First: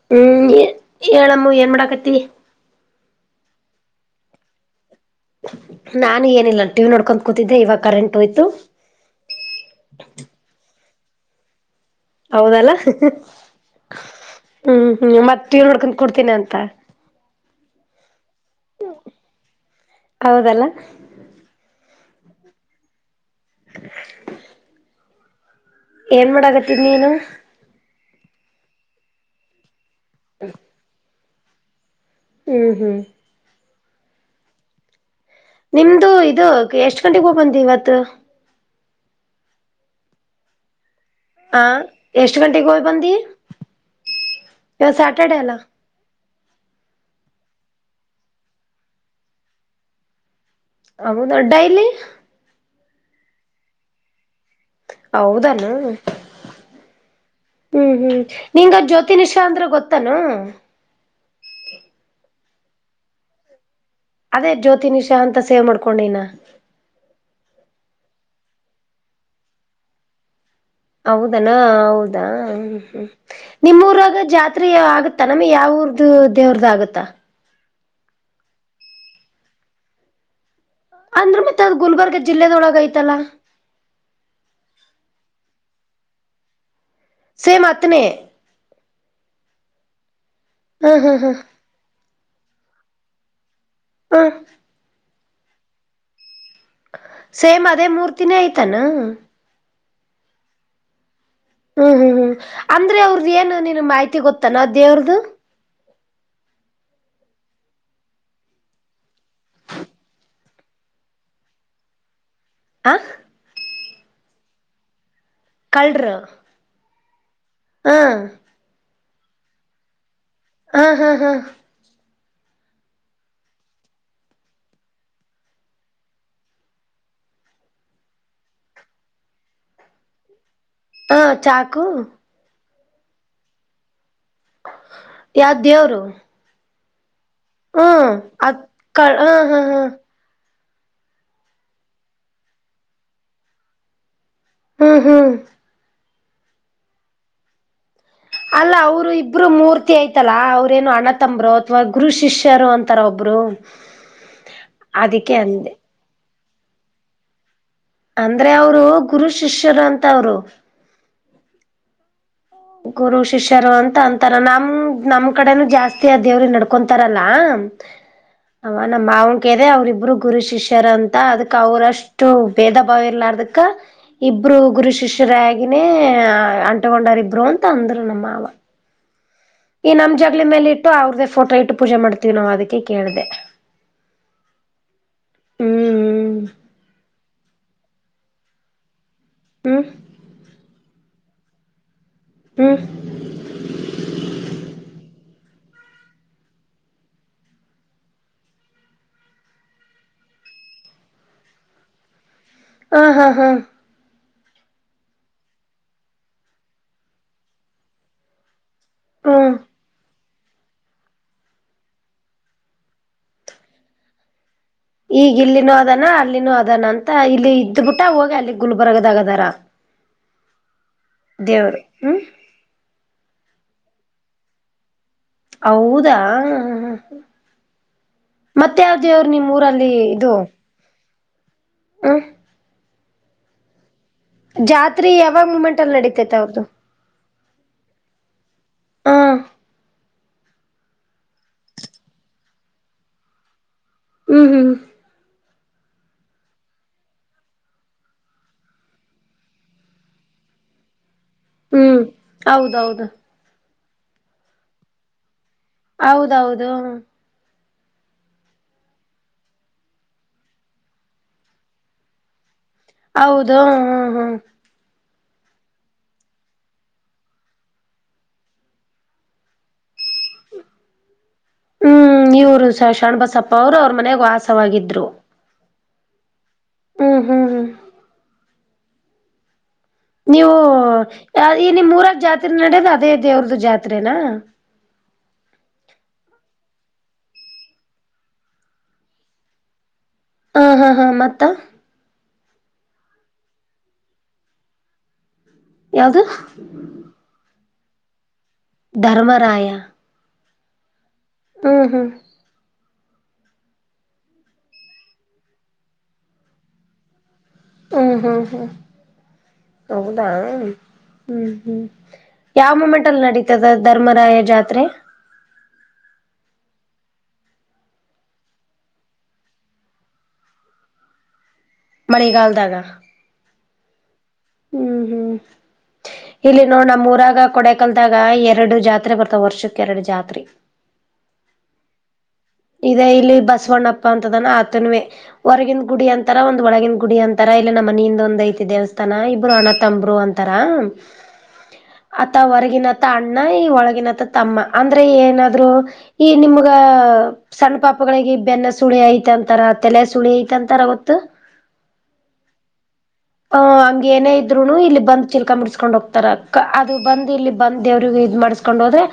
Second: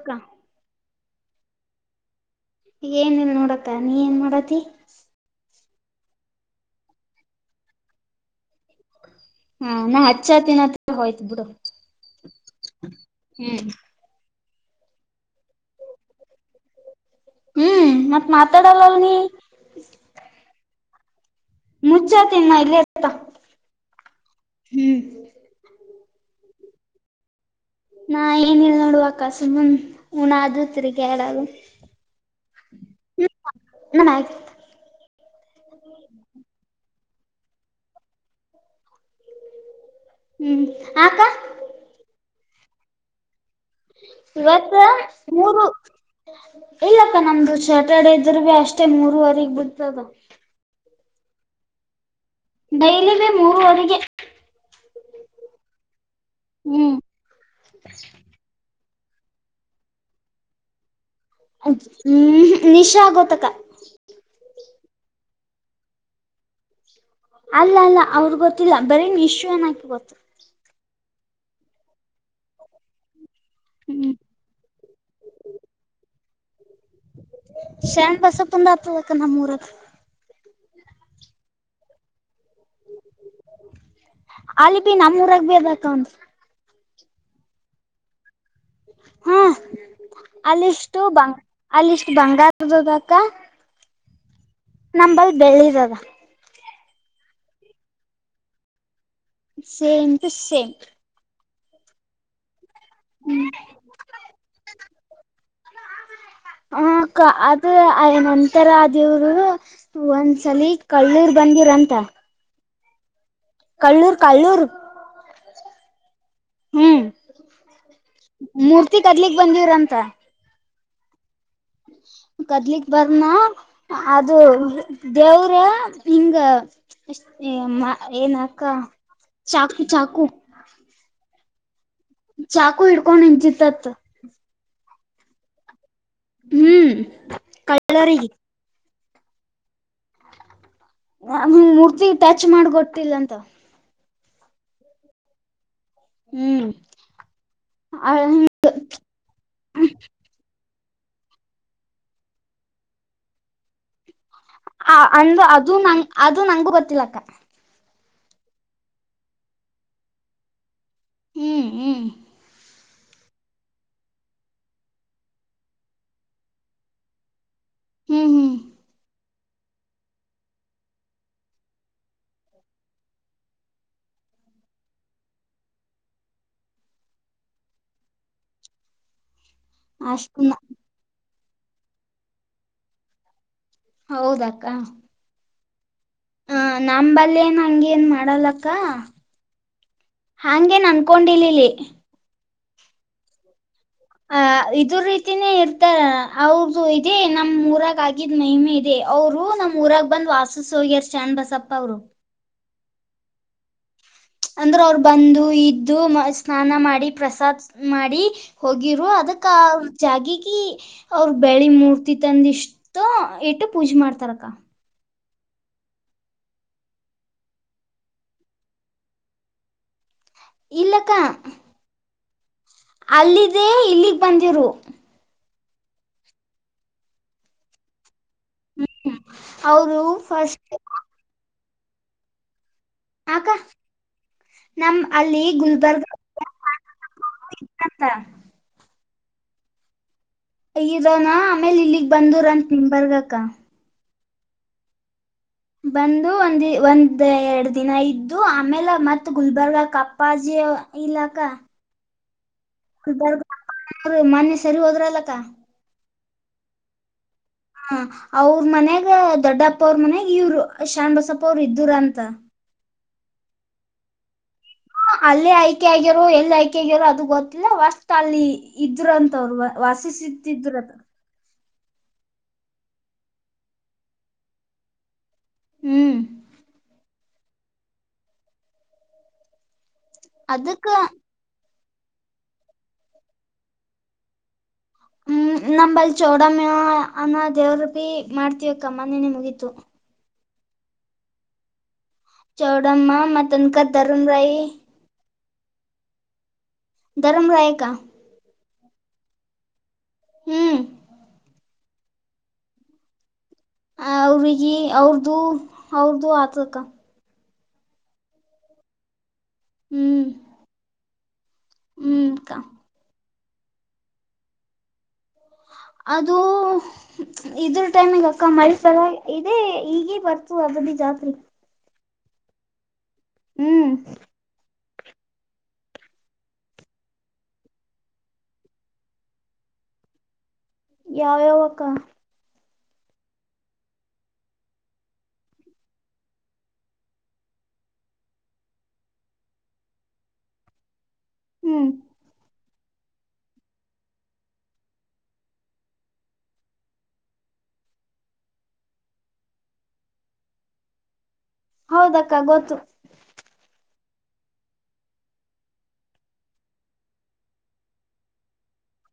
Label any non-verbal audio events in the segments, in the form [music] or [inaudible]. ಅಕ್ಕ ಹ್ಮ್ ಹೇಳ ಅಮ್ಮು ಏನು ಮಾಡಕತಿ. ಈ ಏನ ಇಲ್ಲಾ ನೋಡ ಅಕ್ಕಾ ನೀ ಏನ ಮಾಡಕತಿ. ನಾನು ಏನಿಲ್ಲ ಟಿವಿ ನೋಡಕೊತು ಕೂತಿದ್ದೆ ಇವಾಗ ಕರೆಂಟ್ ಹೋಯಿತು. ಹಾ ನಾ ಹಚ್ಚತೀನಿ ಅದಕೆ ಹೋಯಿತು ಬೀಡು. ಹೌದಲ್ಲ, ಹ್ಮ್ ಹ್ಮ್ ಮತ್ತ ಟಿ. ವಿ ನೋಡ್ಕೊಂಡ ಕುಡ್ತೀನ ಅಂತ. ಹ್ಮ್ ಮತ ಮಾತಾಡಲ್ಲಲ ನೀ. ಹೌದಲ್ಲ. ಮುಚ್ಚತೀನಿ ನಾ ಇಲ್ಲೇ ಇರತ. [inaudible] ಏನು ಮಾಡಕತಿದ್ದಿ ನೀನು. ನಾ ಏನಿಲ್ಲ ನೋಡುವ ಅಕಸು ಉಣದು ಆದೂ ತಿರಾಗ್ಯಡದು. ಹ್ಮ್ ಹ್ಮ್ ಹ್ಮ ನ. ನಿಮ್ದು ಇದು ಎಷ್ಟ ಗಂಟೆಗೆ ಹೋಗ ಬಂದಿ ಇವತ ಹ್ಮ್ ಹಾ ಅಕ್ಕಾ. ಹ ಎಷ್ಟು ಗಂಟೆಗೆ ಹೋಗ ಬಂದಿ. ಇವತ್ತ ಇವತ್ ಸ್ಯಾಟರ್ಡೆ ಅಲ್ಲ ಮೂರು ಇಲ್ಲ, ಅಕ್ಕಾ ನಮ್ದು ಸ್ಯಾಟರ್ಡೆ ಇದ್ದರ ಅಷ್ಟೇ ಮೂರವರೆಗಿ ಬಿಡ್ತದ. ಹೌದ ಡೈಲಿ. ಡೈಲಿ ನೇ ಮೂರವರಿಗೆ ಹೌದಾ ಅನ್. ಹ್ಮ್ ಹ್ಮ್ ಹ್ಮ್ ನಿಂಗ ಜ್ಯೋತಿ, ನಿಷಾ ಅಂದ್ರೆ ಗೊತ್ತೆನ. ಹ್ಮ್ ನಿಶಾ ಗೊತ್ತ ಅಕ್ಕಾ. ಅದೇ ಜ್ಯೋತಿ, ನಿಷಾ ಅಂತ ಸೇವ ಮಾಡ್ಕೊಂಡನಿ ನಾ. ಅಲ್ಲ ಅಲ್ಲ ಅವ್ರ ಗೊತ್ತಿಲ್ಲ ಬರೀ ನಿಶು ಅ ನಕಿ ಗೊತ್ತ. ಹೌದನಾ ಹೌದಾ ಹ್ಮ ಹ್ಮ್ ನಿಮ್ಮಊರಾಗ ಜಾತ್ರೆ ಆಗುತ್ತಾ ನಮಗೆ ಯಾವ ಊರ್ದು ದೇವ್ರ್ದ ಆಗುತ್ತಾ. ಶರಣಬಸಪ್ಪದು ಆತದ ಅಕ್ಕಾ ನಮ್ಮ ಊರಾಗ. ಅಂದ್ರೆ ಮತ್ತ ಅದ ಗುಲ್ಬರ್ಗ ಜಿಲ್ಲೆದೊಳಗ ಐತಿ ಅಲ್ಲಾ. ಅಲ್ಲಿ ಬಿ ನಮ್ಮಊರಗ ಬಿ ಅದ ಅಕ್ಕಾ. ಸೇಮ ಆತನೇ. ಹ್ಮ ಹ್ಮ್ ಅಲ್ಲಿಷ್ಟು ಹ್ಮ್ ಹ್ಮ್ ಬಂಗ ಅಲ್ಲಿಷ್ಟು ಬಂಗಾರದದಕ ಹ್ಮ ನಂಬಲ್ಲಿ ಬೆಳ್ಳಿದದ ಸೇಮ್ ಅದೇ ಮೂರ್ತಿನೇ ಆಐ್ತನ ಸೇಮ್ ಟು ಸೇಮ್ ಹ್ಮ್ ಹ್ಮ್ ಹ್ಮ್ ಅಂದ್ರೆ ಅವ್ರದ ಏನು ನಿನ್ ಮಾಹಿತಿ ಗೊತ್ತಾನ ದೇವ್ರ್ದ ಹ ಕ ಅದು ನಂತರ ದೇವರು ಅಷ್ಟು ಒಂದ್ಸಲ ಕಳ್ಳೂರು ಬಂದಿರಂತ ಆ ಕಲ್ಲೂರ್ ಕಲ್ಲೂರ್ ಕಲ್ರು ಹ್ಮ್ ಹಾ ಮೂರ್ತಿ ಕಡ್ಲಿಗ್ ಬಂದೀವ್ರಂತ ಹಾ ಹಾ ಹಾ ಕದ್ಲಿಕ್ ಬರ್ನ ಅದು ದೇವ್ರ ಹಿಂಗ. ಅಷ್ಟೇಮ್ಮ ಏನ ಅಕ್ಕ ಚಾಕು ಚಾಕು ಹಾ ಚಾಕು. ಚಾಕು ಹಿಡ್ಕೊಂಡ ನಿಂತಿತ್ತತ. ಯಾವ ದೇವರು, ಹ್ಮ್ ಹ್ಮ್ ಕಳ್ಳರಿಗೆ ಅ ಹ ಹಾ ಹಾ ನ ಮೂರ್ತಿ ಟಚ್ ಮಾಡಿ ಗೊಟ್ಟಿಲ್ಲ ಅಂತ. ಹ್ಮ ಹಾ ಹ್ಮ್ ಅಲ್ಲ ಅವರು ಇಬ್ಬರು ಮೂರ್ತಿ ಆಯ್ತಲ್ಲ ಅವ್ರೇನು ಅಣತಂಬರು ಅಥವಾ ಗುರು ಶಿಷ್ಯರು ಅಂತಾರ ಒಬ್ರು [inaudible] ಆ ಅದಕ್ಕೆ ಅಂದ್ರ ಅಂದೆ ಅದು ನಂಗ ಅದು ನಂಗಗೂ ಗೊತ್ತಿಲ್ಲ ಅಕ್ಕ ಅಂದ್ರೆ ಅವರು ಗುರು ಶಿಷ್ಯರು ಅಂತ ಅವರು ಹ್ಮ್ ಹ್ಮ್ ಗುರು ಶಿಷ್ಯರು ಅಂತ ಅಂತಾರ ನಮ ನಮ್ ಕಡೆನೂ ಜಾಸ್ತಿ ಆ ದೇವ್ರ ನಡ್ಕೊಂತಾರಲ್ಲ ಹ್ಮ್ ಹ್ಮ್ ಅವ ನಮ್ಮ ಮಾವನ ಕದೆ ಅವ್ರಿಬ್ರು ಗುರು ಶಿಷ್ಯರ ಅಂತ ಅದಕ್ ಅವ್ರಷ್ಟು ಎಷ್ಟು ಭೇದ ಭಾವ ಇಲದಕ್ಕ. ಇಬ್ರು ಗುರು ಶಿಷ್ಯರಗಿನೇ ಅಂಟಕೊಂಡಾರ ಇಬ್ರು ಅಂತ ಅಂದರು ನಮ್ಮವ ಈ ನಮ್ ಜಗ್ಗಳ ಅಷ್ಟ ಮೇಲೆ ಇಟ್ಟು ಅವ್ರದ್ದೇ ಫೋಟೋ ಇಟ್ಟು ಪೂಜೆ ಮಾಡ್ತೀವಿ ನಾವವು ಅದಕ್ಕೆ ಕೇಳ್ದ ಹೌದಾಕ್ಕ ಹ್ಮ್ ಹ ನಮಂಬಲ್ಲ ಏನ್ ಹಂಗೇನ್ ಮಾಡಲಕ್ಕ ಹ್ಮ ಹಂಗೇನ್ ಅನ್ಕೊಂಡಿಲಲಿ ಹ ಅ ಇದು ರೀತಿನೇ ಇರ್ತ ಅವದು ಇದೇ ನಮ್ ಊರಾಗ ಆಗಿದ್ ಮಹಮೆ ಇ ಇೇ ಅವ್ರು ನಮ್ ಊರಾಗ ಬಂದ್ ವಾಸು ಹೋಗ್ಯರ್ ಚನ್್ ಬಸಪ್ಪ ಅವರು ಹಾ ಹಾ ಹಾ ಅಂದ್ರೆ ಅವರು ಬಂದು ಇದ್ದು ಮ ಸ್ನಾನ ಮಾಡಿ ಪ್ರಸಾದ್ ಮಾಡಿ ಹೋಗಿರು ಹ್ಮ್ ಅದಕ್ಕ ಜಾಗಿಗ ಅವ್ರ ಬೆಳಿ ಮೂರ್ತಿ ತಂದ ಇಷ್ಟ ಇಟ್ಟು ಪೂಜೆ ಮಾಡ್ತಾರಕ್ಕ ಈಗ ಇಲ್ಲಿನೂ ಅದಾನ ಅಲ್ಲಿನೋ ಅದಾನ ಅಂತ ಇಲ್ಲಿ ಇದ್ದ್ಬಿಟ್ಟ ಹೋಗಿ ಅಲ್ಲಿ ಗುಲ್ಬರ್ಗದಗದಾರ ಹ ಇಲ್ಲಕ್ಕ ದೇವರು ಹ್ಞೂ ಅಲ್ಲಿದೆೇ ಇಲ್ಲಿಗ್ ಬಂದಿರು ಹೌದಾ ಮತ್ತ ಯಾವ್ದೇವರು ನಿಮ್ಮ್ ಊರಲ್ಲಿ ಅವರು ಇದು ಫಸ್ಟ್ ಹ ಆಗ ನಮ್ ಜಾತ್ರೆ ಅಲ್ಲಿ ಯಾವಾಗ ಮೂಮೆಂಟ್ ಅಲ್ಲಿ ಗುಲ್ಬರ್ಗ ನಡೀತೈತೆ ಅವ್ರ್ದು ಂತ [inaudible] ಹಾ ಯನಾ ಆಮೇಲೆ ಇಲ್ಲಿಗ್ ಬಂದರಂತತ್ ನಿಮ ಬರ್ಗಕ್ಕ ಹ್ಮ್ ಹ್ಮ್ ಬಂದು ಒಂದಿ ಒಂದ್ ಎರಡು ದಿನ ಇದ್ದು ಆಮೇಲೆ ಮತ್ ಗುಲ್ಬರ್ಗ ಪಾಜೆಯ ಇಲಖಾ ಹ್ಮ್ ಹೌದೌದು ಮೊೆ ಸರಿ ಹೋದ್ರಲ್ಲಕ್ಕ [inaudible] ಹೌದೌದು ಹ ಅವ್ರ ಮನ್ಯಾಗ ದೊಡ್ಡಪ್ಪ ಅವ್ರ ಮನ್ಯಾಗ ಇವರು ಶಾಣ್ ಬಸಪ್ಪ ಅವರು ಇದರ ಅಂತ ಹೌದು ಹ್ಮ್ ಹ್ಮ್ ಅಲ್ಲೇ ಆಯ್ಕೆ ಆಗ್ಯರೋ ಎಲ್ಲಿ ಆಯ್ಕೆ ಆಗಿರೋ ಅದು ಗೊತ್ತಿಲ್ಲ ವಸ್ಟ್ ಅಲ್ಲಿ ಇದ್ರು ಅಂತ ಅವ್ರು ವಾಸಿಸಿ ಿದ್ದರಲ್ಲ ಹ್ಮ್ ಇವರು ಸ ಶಾಣ್ಬಸಪ್ಪ ಅವ್ರು ಅವ್ರ ಮನೆಾಗ ವಾಸವಾಗಿದ್ರು ಹ್ಮ್ ಹ್ಮ್ ಹ್ಮ್ ಹ್ಮ್ ನೀವು ಅದಕ್ಕ ಈ ನಿಮ್ ಮೂರಾರ ಜಾತ್ರೆ ನಡದು ಅದೇ ದೇವ್ರದ ಜಾತ್ನಾ ಹ್ಮ್ ನಂಬಲ್ ಚೋಡಮ್ಮ ಅನ್ನೋ ದೇವ್ರ ಬಿಿ ಮಾಡ್ತವಕ್ಕಮ್ಮ ನನೆ ಮುಗೀತು ಹಾ ಹಾ ಹಾ ಮತ್ತ ಚೌಡಮ್ಮ ಮ ತನಕ ಧರ್ಮ ರಾಯಿ ಯಾವ್ದು ಧರ್ಮ ರಾಯಕ ಧರ್ಮರಾಯ ಹ್ಮ್ ಹ್ಮ ಹ್ಮ ಅವ್ರಿಗೆ ಅವ್ರದುು ಅವ್ರದುು ಆತದ ಅಕ್ಕ ಹ್ಮ್ ಹ್ಮ್ ಹ್ಮ್ ಹೌದ ಹ್ಮ್ ಹ್ಮ್ ಹ್ಮ್ ಯಾವ ಮೂೊಮೆಂಟ್ ಅಲ್ಲಿ ನಡೀತದ ಧರ್ಮರಾಯ ಜಾತ್ರೆ ಅದು ಇದ್ರ ಟೈಮಿಗೆ ಅಕ್ಕ ಮರಿತರ ಇದೇ ಈಗೇ ಬರ್ತು ಅದದ ಜಾತ್ರೆ ಮಳಗಾಲದಗ ಹ್ಮ್ ಹ್ಮ್ ಹ್ಮ್ ಇಲ್ಲಿ ನೋಡ ನಮ್ಮ್ ಮೂರಾಗ ಕೊಡೆ ಕಲ್ದಾಗ ಎರಡು ಜಾತ್ರೆ ಬರ್ತಾವ ವರ್ಷಕ್ಕೆ ಎರಡು ಜಾತ್ರೆ ಯಾವ ಯಾವಕ್ಕ ಇದೇ ಇಲ್ಲಿ ಬಸವಣ್ಣಪ್ಪ ಅಂತದಾನ ಆತನವೇ ಹೊರಗಿನ ಗುಡಿ ಅಂತಾರ ಒಂದ್ ಒಳಗಿನ ಗುಡಿ ಅಂತಾರ ಇಲ್ಲಿ ನಮ್ಮ ಮನಿಂದ ಒಂದ ಐತಿ ದೇವಸ್ಥಾನ ಇಬ್ರು ಅಣತಂಬರು ಅಂತ [unintelligible] ಹ್ಮ್ ಆತ ಹೊರಗಿನ ತ್ತ ಅಣ್ಣ ಈ ಒಳಗಿನತ್ತ ತಮ್ಮ ಅಂದ್ರೆ ಏನಾದ್ರು ಈ ನಿಮ್ಗ ಸಣ್ಣ ಪಾಪಗಳಿಗೆ ಬೆನ್ನ ಸುಳಿ ಐತಂತಾರ ತಲೆ ಸುಳಿ ಐತಂತಾರ ಅವತ್ತು ಹೌದಕ್ಕ ಗೊತ್ತು ಅ್ ಹಂಗ್ ಏನೇ ಇದ್ರುನು ಇಲ್ಲಿ ಬಂದ ಚಿಲ್ಕಾ ಮುಡಿಸಸ್ಕೊಂಡ್ ಹೋಗ್ತಾರ ಅದು ಬಂದ ಇಲ್ಲಿ ಬಂದ ದವ್ರ ಇ್ ಮಾಡ್ಸ್ಕೊಂಡ ಕೊಂಡ್ ಹೋದ್ರೆ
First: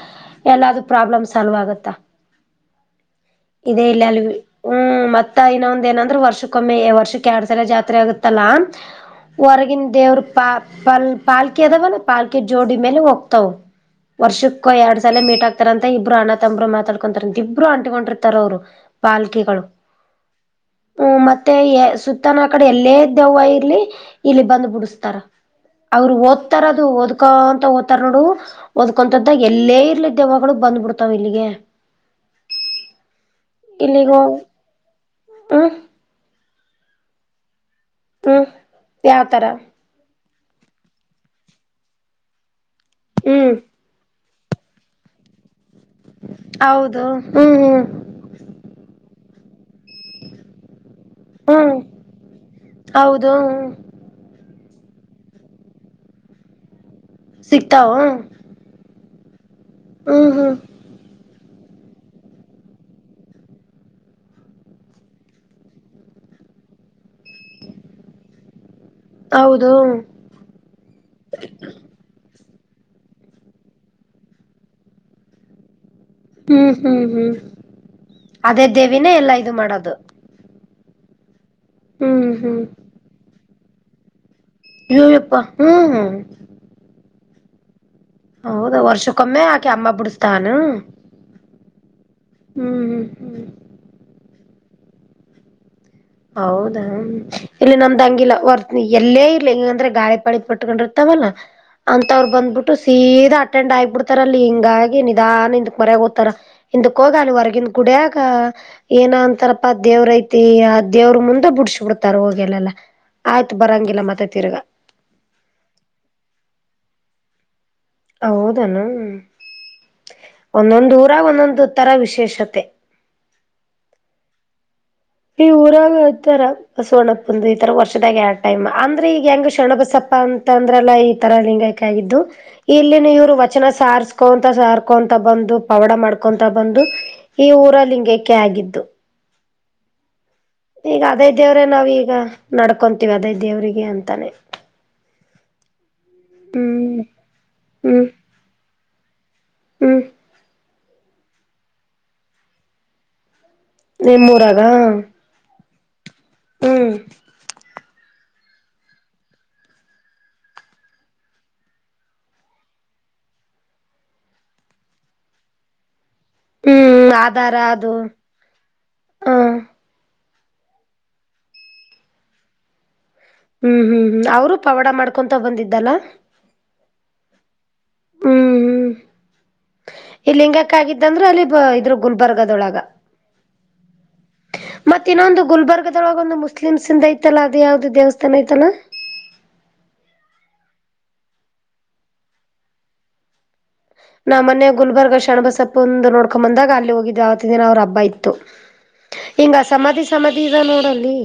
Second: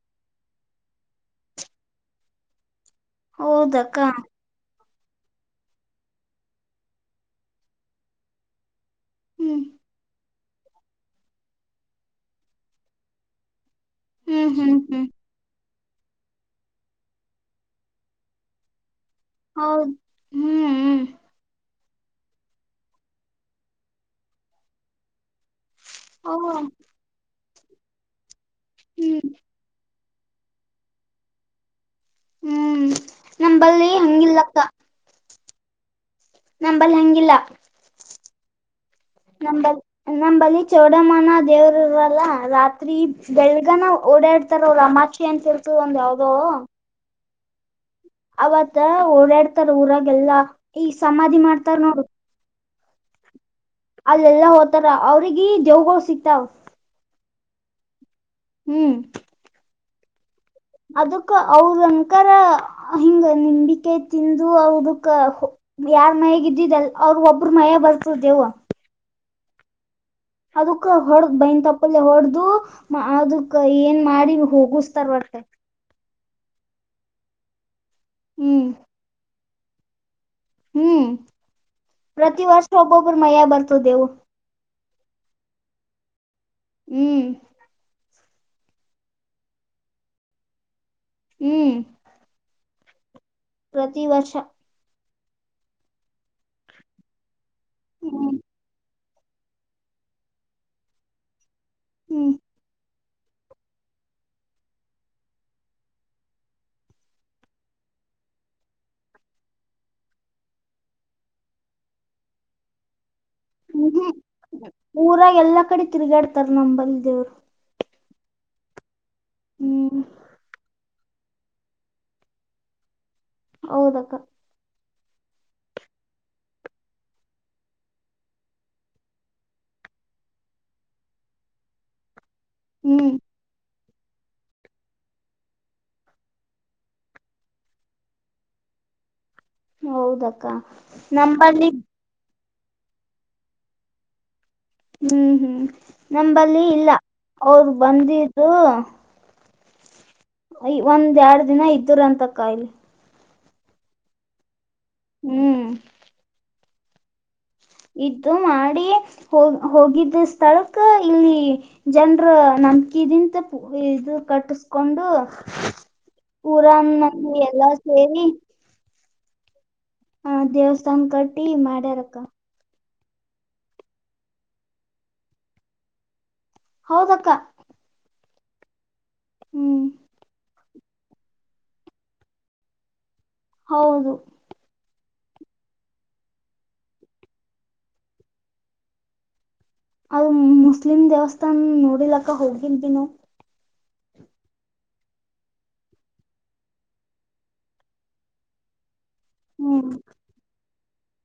ಎಲ್ಲಾದೂ ಪ್ರಾಬ್ಲಮ್ ಸಾಲ್ವ್ ಆಗುತ್ತ ಇದದೆೇ ಹೌದಕ್ಕ ಇಲ್ಲ ಅಲ್ಲಿ ಹ್ಮ್ ಮತ್ತ ಇನ್ನೊಂದ್ ನಂದ್ರರು ವರ್ಷಕ್ಕೊಮ್ಮೆ ವರ್ಷಕ್ ಎಡ್ ಸರ ಜಾತ್ರೆ ಆಗುತ್ತಲ್ಲಾ ಹ್ಮ್ ಹೊರಗಿನ ದೇವ್ರ ಪಾ ಪಾಲ್ ಪಾಲ್ಕಿ ಅದಾವ ನ ಪಾಲ್ಕಿ ಜೋಡಿ ಮೇಲೆ ಹೋಗ್ತಾವ ಹ್ಮ್ ವರ್ಷಕ್ಕೂ ಹ್ಮ್ ಎರಡ್ ಹ್ಮ್ ಸಾಲ ಮೀಟ್ ಆಗ್ತಾರಂತ ಇಬ್ಬರು ಅಣ್ಣ ತಂಬರು ಮಾತಾಡ್ಕೊಂತಾರಂತ ಇಬ್ರು ಅಂಟಕೊಂಡಿರ್ತಾರ ಅವ್ರು ಬಾಲ್ಕೆಗಳು ಹೌದ್ ಹ್ಮ್ [unintelligible] ಹ್ಮ್ ಮತ್ ಮತ್ತೆ ಸುತ್ತನ ಕಡೆ ಎಲ್ಲೇ ದೆವ್ವ ಇರ್ಲಿ ಇಲ್ಲಿ ಬಂದ್ ಬಿುಡಸ್ತಾರ ಅವರು ಓ ಓದ್ತಾರ ಅದು ಓದ್ಕೊಂತ ಓದ್ತಾರ ನೋಡು ಹ್ಮ್ ಓದ್ಕೊಂತದ್ದ ಎಲ್ಲೇ ಇರ್ಲಿ ದವ್ಳು ಬಂದ್ಬಿಡ್ತಾವ್ ಇಲ್ಲಿಗೆ ಹ್ಮ್ ನಂಬಲ್ಲಿ ಇಲ್ಲಿಗ ಹಂಗಿಲ್ಲಕ್ಕ ಹ್ಮ ನಂಬಲ್ಲ ಹಂಗಿಲ್ಲ [unintelligible] ಯಾವ ತರ ನ ನಂಬಲ್ಲಿ ಚೌಡಮ್ಮನ ದೇವರು ಇ್ರಲ್ಲ ರಾತ್ರಿ ಅತ್ೀ ಹ್ಮ್ ಬೆಳಗನ ಓಡಾಡ್ತಾರ ಅವ ರಾಮಾಕ್ಷಿ ಅಂತಳ್ತ ಒಂದ ಯಾವ್ದೋ ಹೌದು ಹ್ಮ್ ಹ್ಮ್ ಅವತ್ ಓಡಾಡ್ತಾರ ಊರಾಗ ಎಲ್ಲಾ ಈ ಸಮಾಧಿ ಮಾಡ್ತಾರ ಹ್ಮ್ ನೋಡ ಹೌದು [unintelligible] ಅಲ್ಲೆಲ್ಲಾ ಹೋ್ತಾರ ಅವ್ರಗ ದೇವು್ಗಳು ಸಿಕ್ತಾವ ಸಿಗ್ತವು ಹ್ಮ್ ಹ ಹಾ ಅದಕ್ಕ ಅವ್ರಂಕಾರರ ಹಿಂಗ ನಿಂಬಿಕೆ ತಿಂದು ಅವದಕ್ಕ ಯಾರ್ ಮಯಗ ಇದ್ದಿದಲ್ ಅವ್ರ ಒಬ್ರು ಮಯ ಬರ್ತರು ದೇವ ಹೌದು ಅದಕ್ಕ ಹೊಡದ ಬೈನ್ ತಪ್ಪಲ್ಲ ಹೊಡ್ದು ಅದಕ್ಕ ಏನ್ ಮಾಡಿ ಹೋಗಸ್ತಾರವಟ್ಟೆ ಹ್ಮ್ ಹ್ಮ್ ಹ್ಮ್ ಅದೇ ಹ್ಮ್ ದೇವಿನೇ ಎಲ್ಲಾ ಇದು ಮಾಡೋದು ಹ್ಮ್ ಹ್ಮ್ ಪ್ರತಿ ಹ್ಮ್ ವರ್ಷಪೋಪ ಮಯ್ಯ ಬರ್ತ ದವ ನೀವ್ಯಪ್ಪ ಹ್ಮ್ ಹ್ಮ್ ಹ್ಮ ಹೌದು ವರ್ಷಕ್ಕೊಮ್ಮೆ ಆಕೆ ಅಂಮಾ ಬಿಡಸ್ತಾನ ಹ್ಮ್ ಹ್ಮ್ ಹ್ಮ್ ಹ್ಮ್ ಪ್ರತಿವರ್ಷ ಹೌದಾ ಇಲ್ಲಿ ನಮ್ದಂಗಿಲ್ಲ ಹ್ಮ್ ವರ್ತನಿ ಎಲ್ಲೇ ಇಲ್ಲ ಹಿಂಗಂದ್ರೆ ಗಾಳಿ ಪಾಳಿ ಪಟ್ಕೊಂಡಿರ್ತಾವಲ್ಲ ಅಂತ ಅವ್ರರು ಹ್ಮ್ ಬಂದ್ಬಿಟ್ಟು ಸೀದ ಅಟೆಂಡ್ ಆಗಿಬಿಡ್ತಾರಲ್ಲಿ ಹಿಂಗಾಗಿ ನಿಧಾ ನಿಂದಕ್ ಮರಯಾಗ ಓತಾರ ಹಿಂದಕ್ ಹೋಗಾಲ ಹೊರಗಿಂದ ಗುಡಿಯಾಗ ಏನ ಅಂತಾರಪ್ಪ ದೇವ್ರಐತಿ ಅ ದೇವ್ರರು ಮುಂದೆ ಬಿಡ್ಸ ಬಿಡ್ತಾರ ಹೋಗಲ್ಲಾ ಆಯ್ತು ಬರಂಗಿಲ್ಲ ಮತ್ತೆ ತಿರ್ಗ ಊರ ಎಲ್ಲಾ ಕಡೆ ತಿರುಗಾಡ್ತಾರ ನಮಂಬಲ್ಲಿ ದೇವ್ರು ಹೌದನು ಹ್ಮ್ ಒಂದೊಂದು ಊರ ಒಂದೊಂದು ತರ ವಿಶೇಷತೆ ಹೌದಕ್ಕ ಈ ಊರಾಗ ಇತರ ಬಸವಣಪ್ಪಂದ ಈತರ ವರ್ಷದಾಗ ಆ ಟೈಮ್ ಅಂದ್ರೆ ಈಗ ಹೆಂಗ ಶಣಬಸಪ್ಪ ಅಂತ ಅಂದ್ರಲ್ಲ ಈ ತರ ಲಿಂಗಾಯಕ ಆಗಿದ್ದು ಇಲ್ಲಿ ಹ್ಮ್ ಇವ್ರು ವಚನ ಸ ಕೊಂತ ಸಾರ್ಕೊಂತ ಬಂದು ಪವಡ ಮಾಡ್ಕೊಂತ ಬಂದು ಈ ಊರ ಲಿಂಗಕ್ಕೆ ಆಗಿದ್ದು. ಹೌದಕ್ಕಾ. ಈಗ ಅದೇ ದೇವ್ರೇ ನಾವ ಈಗ ನಡ್ಕೊಂತೀವಿ ಅದೇ ದೇವ್ರಿಗೆ ಅಂತಾನೆ. ಹ್ಮ್ ಹ್ಮ್ ನಂಬಲ್ಲಿ ಇಲ್ಲ ಹ್ಮ್ ಅವರು ಹ್ಮ್ ಬಂದಿದ್ದು. ಹ್ಮ್. ಅಯ ಒಂದ್ ಎರಡ್ ದಿನ ಇದ್ದರ ಅಂತ ಕಾಯಲಿ. ನಿಮ್ಮೂರಗ. ಹ್ಮ್. ಹ್ಮ್. ಇದ್ದು ಮಾಡಿ ಹೋಗ ಹೋಗಿದ್ದ ಸ್ಥಳಕ್ ಇಲ್ಲಿ. ಜನ್ರ ನಂಬಕಿದಿಂತ ಇದು ಕಟ್ಟಸ್ಕೊಂಡು. [inaudible] ಪೂರಾನ್ ಹ್ಮ್ ನಂದಿ ಎಲ್ಲಾ ಸೇರಿ. ಹಾ. ಹಾ ದೇವಸ್ಥಾನ ಕಟ್ಟಿ ಮಾಡ್ಯಾರಕ್ಕ. ಹ್ಮ್ ಹ್ಮ್ ಹ್ಮ್ ಅವ್ರು ಪವಾಡ ಮಾಡ್ಕೊಂತ ಬಂದಿದ್ದಲ್ಲಾ. ಹೌದಕ್ಕ. ಹ್ಮ್ ಹ್ಮ್ ಹ್ಮ್ ಇಲಿಂಗಕ್ಕ ಆಗಿದ್ದಂದ್ರೆ ಅಲ್ಲಿ ಬ ಇದ್ರ ಗುಲ್ಬರ್ಗದೊಳಗ. ಹೌದು. ಮತ್ತ ಇನ್ನೊ ಒಂದು ಗುಲ್ಬರ್ಗದೊಳ ಒಂದು ಮುಸ್ಲಿಮ್ಸ್ ಇಂದ ಐತಲ್ಲ ಅದ ಯಾವ್ದ್ ದೇವಸ್ಥಾನ ಐತಲ್ಲಾ. ಅದ ಮುಸ್ಲಿಂ ದೇವಸ್ಥಾನ್ ನೋಡಿಲಕ್ಕ ಹೋಗಿದನು. ನಾ ಮನ್ನೇ ಗುಲ್ಬರ್ಗ ಶಷಣಬಸಪ್ಪಂದು ನೋಡ್ಕೊಂಡ್ ಬಂದಾಗ ಅಲ್ಲಿ ಹೋಗಿದೆ ಅವತ್ತ ದಿನ ಅವ್ರ ಹಬ್ಬ ಇತ್ತು. ಹಿಂಗ ಹ್ಮ್ ಸಮಾಧಿ ಸಮಾಧಿ ಇದ ನೋಡಲ್ಲಿ.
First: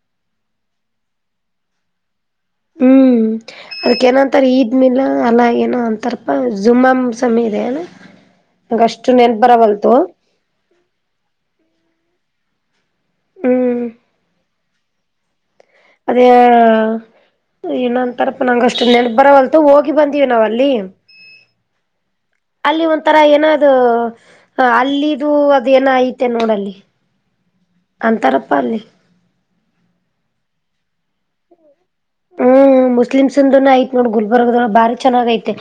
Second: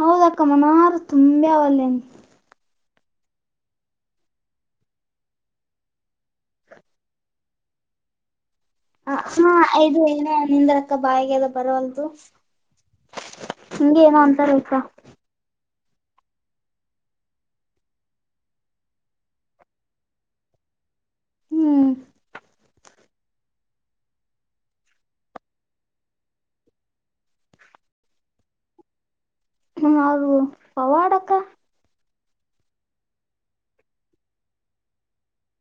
ಹೌದ ಅಕ್ಕ ಮನಾರ ತುಂಬೆ ಅವಲ್ಲನ್. ಹ್ಮ್. ಅದಕ್ಕೆೇನಂತಾರೆ ಈದ್ ಮಿಲಾದ್ ಅಲ್ಲ ಏನೋ ಅಂತಾರಪ್ಪ ಝುಮಾಮ್ ಮಸೀದಿ ಏನ. ಹ. ಹಾ ಇದು ಏನು ನಿಂದ್ರ. ಗ ಬಾಯಿಗೆದ ಬರಲ್ದು ಹ್ಮ್ ಹಿಂಗ ಏನೋ ಅಂತಾರ ಅಂತ. ಅದೇ ಏನಂತಾರಪ್ಪ ನಂಗಷ್ಟು ನೆನಪ ಬರವಲ್ತ ಹೋಗಿ ಬಂದಿವಿ ನಾವ ಅಲ್ಲಿ. ಹ್ಮ್. ಅಲ್ಲಿ ಒಂಥರ ಏನದು ಅಲ್ಲಿದು ಅದು ಏನ ಐತೆ ನೋಡಲ್ಲಿ. ಅಂತರಪ್ಪ ಅಲ್ಲಿ. ಹ್ಮ ಅದು ಪವಾಡಕ್ಕ. ಹ್ಮ್ ಮುಸ್ಲಿಮ್ಸ್ಂದ ಆಯ್ತ್ ನೋಡ್ ಗುಲ್ಬರ್ಗದ ಬಾರಿ ಚೆನ್ನಾಗ ಐತೆ.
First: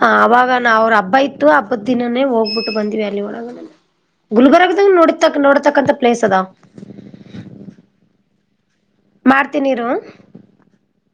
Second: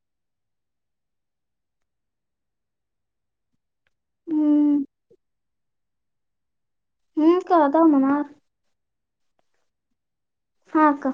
ಹ ಅವಾಗಾ ಅವ್ರ ಹಬ್ಬ ಇತ್ತು ಹಬ್ಬದ ದಿನನೇ ಹೋಗ್ಬಿಟ್ಟು ಬಂದಿವವಿ ಅಲ್ಲಿ ಒಳಗ. ಗುಲ್ಬರ್ಗ್ ಹ್ಮ್ ದಾಗ ನೋಡತ ನೋಡತಕ್ಕಂತ ಪ್ಲೇಸ್ ಅದಾ. ಹ್ಮ ಕ ಅದ ಮನಾರ್. ಮಾಡ್ತೀನಿರು. ಹಾ ಅಕ್ಕ.